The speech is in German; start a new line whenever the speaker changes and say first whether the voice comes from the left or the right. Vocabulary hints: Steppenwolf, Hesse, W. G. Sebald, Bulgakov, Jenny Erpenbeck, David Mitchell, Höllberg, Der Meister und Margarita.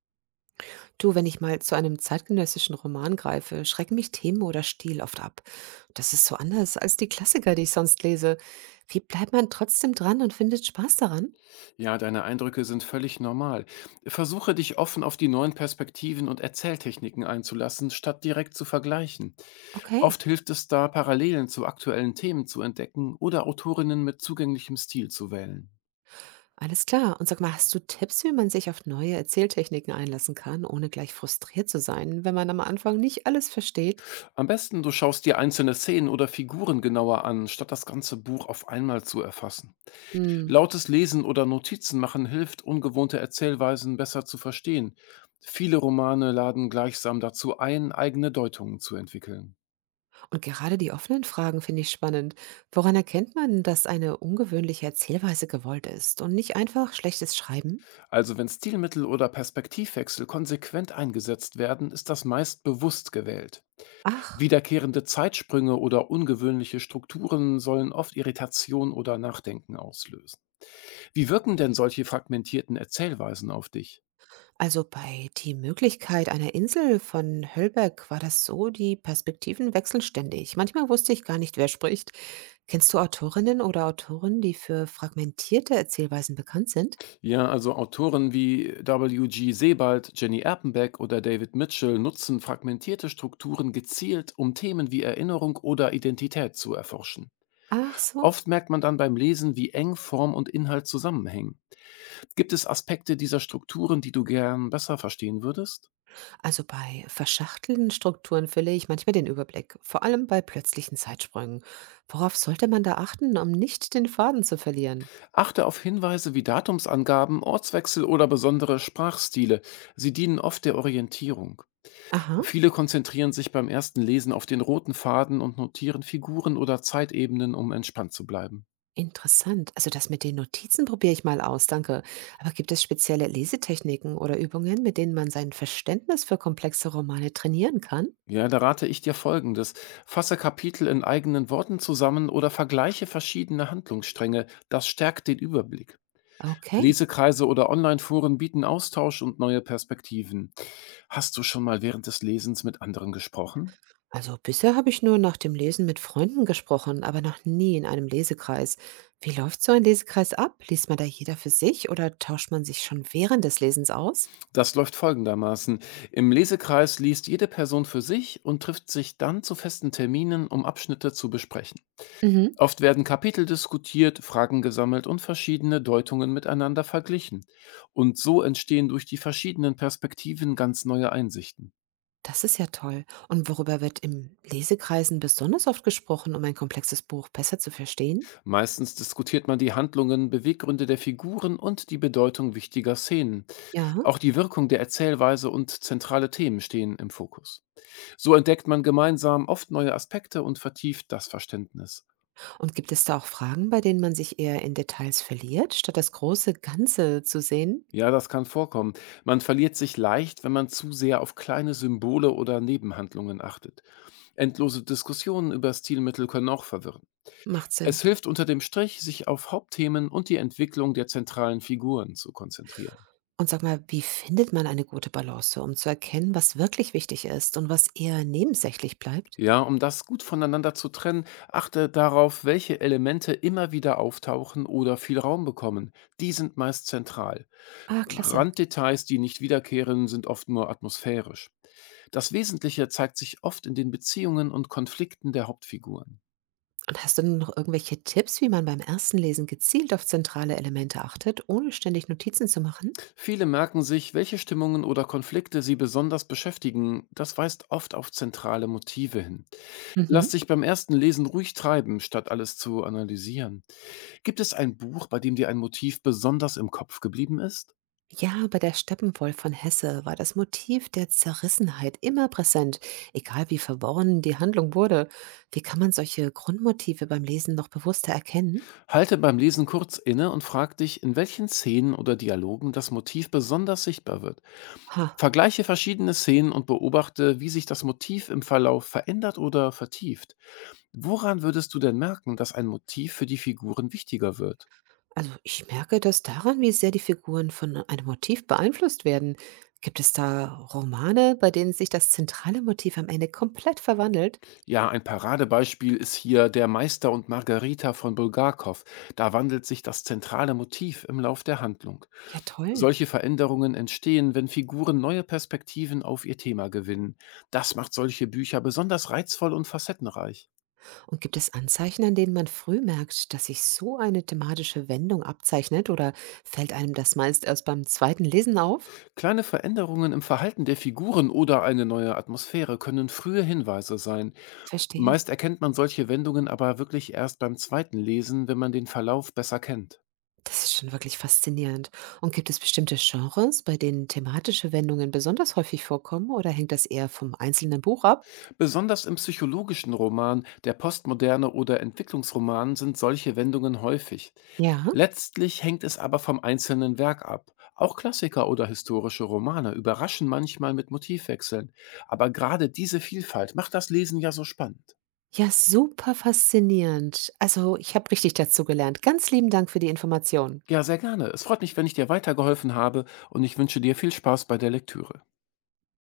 right: Du, wenn ich mal zu einem zeitgenössischen Roman greife, schrecken mich Themen oder Stil oft ab. Das ist so anders als die Klassiker, die ich sonst lese. Wie bleibt man trotzdem dran und findet Spaß daran?
left: Ja, deine Eindrücke sind völlig normal. Versuche dich offen auf die neuen Perspektiven und Erzähltechniken einzulassen, statt direkt zu vergleichen.
right: Okay,
left: Oft hilft es da, Parallelen zu aktuellen Themen zu entdecken oder Autorinnen mit zugänglichem Stil zu wählen.
right: alles klar. Und sag mal, hast du Tipps, wie man sich auf neue Erzähltechniken einlassen kann, ohne gleich frustriert zu sein, wenn man am Anfang nicht alles versteht?
left: Am besten, du schaust dir einzelne Szenen oder Figuren genauer an, statt das ganze Buch auf einmal zu erfassen.
right: Hm.
left: Lautes Lesen oder Notizen machen hilft, ungewohnte Erzählweisen besser zu verstehen. Viele Romane laden gleichsam dazu ein, eigene Deutungen zu entwickeln.
right: Und gerade die offenen Fragen finde ich spannend. Woran erkennt man, dass eine ungewöhnliche Erzählweise gewollt ist und nicht einfach schlechtes Schreiben?
left: Also wenn Stilmittel oder Perspektivwechsel konsequent eingesetzt werden, ist das meist bewusst gewählt.
right: Ach.
left: Wiederkehrende Zeitsprünge oder ungewöhnliche Strukturen sollen oft Irritation oder Nachdenken auslösen. Wie wirken denn solche fragmentierten Erzählweisen auf dich?
right: Also bei die Möglichkeit einer Insel von Höllberg war das so, die Perspektiven wechseln ständig. Manchmal wusste ich gar nicht, wer spricht. Kennst du Autorinnen oder Autoren, die für fragmentierte Erzählweisen bekannt sind?
left: Ja, also Autoren wie W. G. Sebald, Jenny Erpenbeck oder David Mitchell nutzen fragmentierte Strukturen gezielt, um Themen wie Erinnerung oder Identität zu erforschen.
right: Ach so.
left: Oft merkt man dann beim Lesen, wie eng Form und Inhalt zusammenhängen. Gibt es Aspekte dieser Strukturen, die du gern besser verstehen würdest?
right: Also bei verschachtelten Strukturen verliere ich manchmal den Überblick, vor allem bei plötzlichen Zeitsprüngen. Worauf sollte man da achten, um nicht den Faden zu verlieren?
left: Achte auf Hinweise wie Datumsangaben, Ortswechsel oder besondere Sprachstile. Sie dienen oft der Orientierung.
right: Aha.
left: Viele konzentrieren sich beim ersten Lesen auf den roten Faden und notieren Figuren oder Zeitebenen, um entspannt zu bleiben.
right: Interessant. Also das mit den Notizen probiere ich mal aus, danke. Aber gibt es spezielle Lesetechniken oder Übungen, mit denen man sein Verständnis für komplexe Romane trainieren kann?
left: Ja, da rate ich dir Folgendes. Fasse Kapitel in eigenen Worten zusammen oder vergleiche verschiedene Handlungsstränge. Das stärkt den Überblick.
right: Okay.
left: Lesekreise oder Online-Foren bieten Austausch und neue Perspektiven. Hast du schon mal während des Lesens mit anderen gesprochen?
right: Also bisher habe ich nur nach dem Lesen mit Freunden gesprochen, aber noch nie in einem Lesekreis. Wie läuft so ein Lesekreis ab? Liest man da jeder für sich oder tauscht man sich schon während des Lesens aus?
left: Das läuft folgendermaßen. Im Lesekreis liest jede Person für sich und trifft sich dann zu festen Terminen, um Abschnitte zu besprechen.
right: Mhm.
left: Oft werden Kapitel diskutiert, Fragen gesammelt und verschiedene Deutungen miteinander verglichen. Und so entstehen durch die verschiedenen Perspektiven ganz neue Einsichten.
right: Das ist ja toll. Und worüber wird im Lesekreisen besonders oft gesprochen, um ein komplexes Buch besser zu verstehen?
left: Meistens diskutiert man die Handlungen, Beweggründe der Figuren und die Bedeutung wichtiger Szenen.
right: Ja.
left: Auch die Wirkung der Erzählweise und zentrale Themen stehen im Fokus. So entdeckt man gemeinsam oft neue Aspekte und vertieft das Verständnis.
right: Und gibt es da auch Fragen, bei denen man sich eher in Details verliert, statt das große Ganze zu sehen?
left: Ja, das kann vorkommen. Man verliert sich leicht, wenn man zu sehr auf kleine Symbole oder Nebenhandlungen achtet. Endlose Diskussionen über Stilmittel können auch verwirren.
right: Macht Sinn.
left: Es hilft unter dem Strich, sich auf Hauptthemen und die Entwicklung der zentralen Figuren zu konzentrieren.
right: Und sag mal, wie findet man eine gute Balance, um zu erkennen, was wirklich wichtig ist und was eher nebensächlich bleibt?
left: Ja, um das gut voneinander zu trennen, achte darauf, welche Elemente immer wieder auftauchen oder viel Raum bekommen. Die sind meist zentral.
right: Ah, klasse.
left: Randdetails, die nicht wiederkehren, sind oft nur atmosphärisch. Das Wesentliche zeigt sich oft in den Beziehungen und Konflikten der Hauptfiguren.
right: Und hast du denn noch irgendwelche Tipps, wie man beim ersten Lesen gezielt auf zentrale Elemente achtet, ohne ständig Notizen zu machen?
left: Viele merken sich, welche Stimmungen oder Konflikte sie besonders beschäftigen. Das weist oft auf zentrale Motive hin.
right: Mhm.
left: Lass dich beim ersten Lesen ruhig treiben, statt alles zu analysieren. Gibt es ein Buch, bei dem dir ein Motiv besonders im Kopf geblieben ist?
right: Ja, bei der Steppenwolf von Hesse war das Motiv der Zerrissenheit immer präsent, egal wie verworren die Handlung wurde. Wie kann man solche Grundmotive beim Lesen noch bewusster erkennen?
left: Halte beim Lesen kurz inne und frag dich, in welchen Szenen oder Dialogen das Motiv besonders sichtbar wird.
right: Ha,
left: Vergleiche verschiedene Szenen und beobachte, wie sich das Motiv im Verlauf verändert oder vertieft. Woran würdest du denn merken, dass ein Motiv für die Figuren wichtiger wird?
right: also ich merke das daran, wie sehr die Figuren von einem Motiv beeinflusst werden. Gibt es da Romane, bei denen sich das zentrale Motiv am Ende komplett verwandelt?
left: Ja, ein Paradebeispiel ist hier Der Meister und Margarita von Bulgakov. Da wandelt sich das zentrale Motiv im Lauf der Handlung.
right: Ja, toll.
left: Solche Veränderungen entstehen, wenn Figuren neue Perspektiven auf ihr Thema gewinnen. Das macht solche Bücher besonders reizvoll und facettenreich.
right: Und gibt es Anzeichen, an denen man früh merkt, dass sich so eine thematische Wendung abzeichnet oder fällt einem das meist erst beim zweiten Lesen auf?
left: Kleine Veränderungen im Verhalten der Figuren oder eine neue Atmosphäre können frühe Hinweise sein.
right: Verstehe.
left: Meist erkennt man solche Wendungen aber wirklich erst beim zweiten Lesen, wenn man den Verlauf besser kennt.
right: Das ist schon wirklich faszinierend. Und gibt es bestimmte Genres, bei denen thematische Wendungen besonders häufig vorkommen oder hängt das eher vom einzelnen Buch ab?
left: Besonders im psychologischen Roman, der Postmoderne oder Entwicklungsroman sind solche Wendungen häufig.
right: Ja.
left: Letztlich hängt es aber vom einzelnen Werk ab. Auch Klassiker oder historische Romane überraschen manchmal mit Motivwechseln. Aber gerade diese Vielfalt macht das Lesen ja so spannend.
right: Ja, super faszinierend. Also, ich habe richtig dazu gelernt. Ganz lieben Dank für die Information.
left: Ja, sehr gerne. Es freut mich, wenn ich dir weitergeholfen habe und ich wünsche dir viel Spaß bei der Lektüre.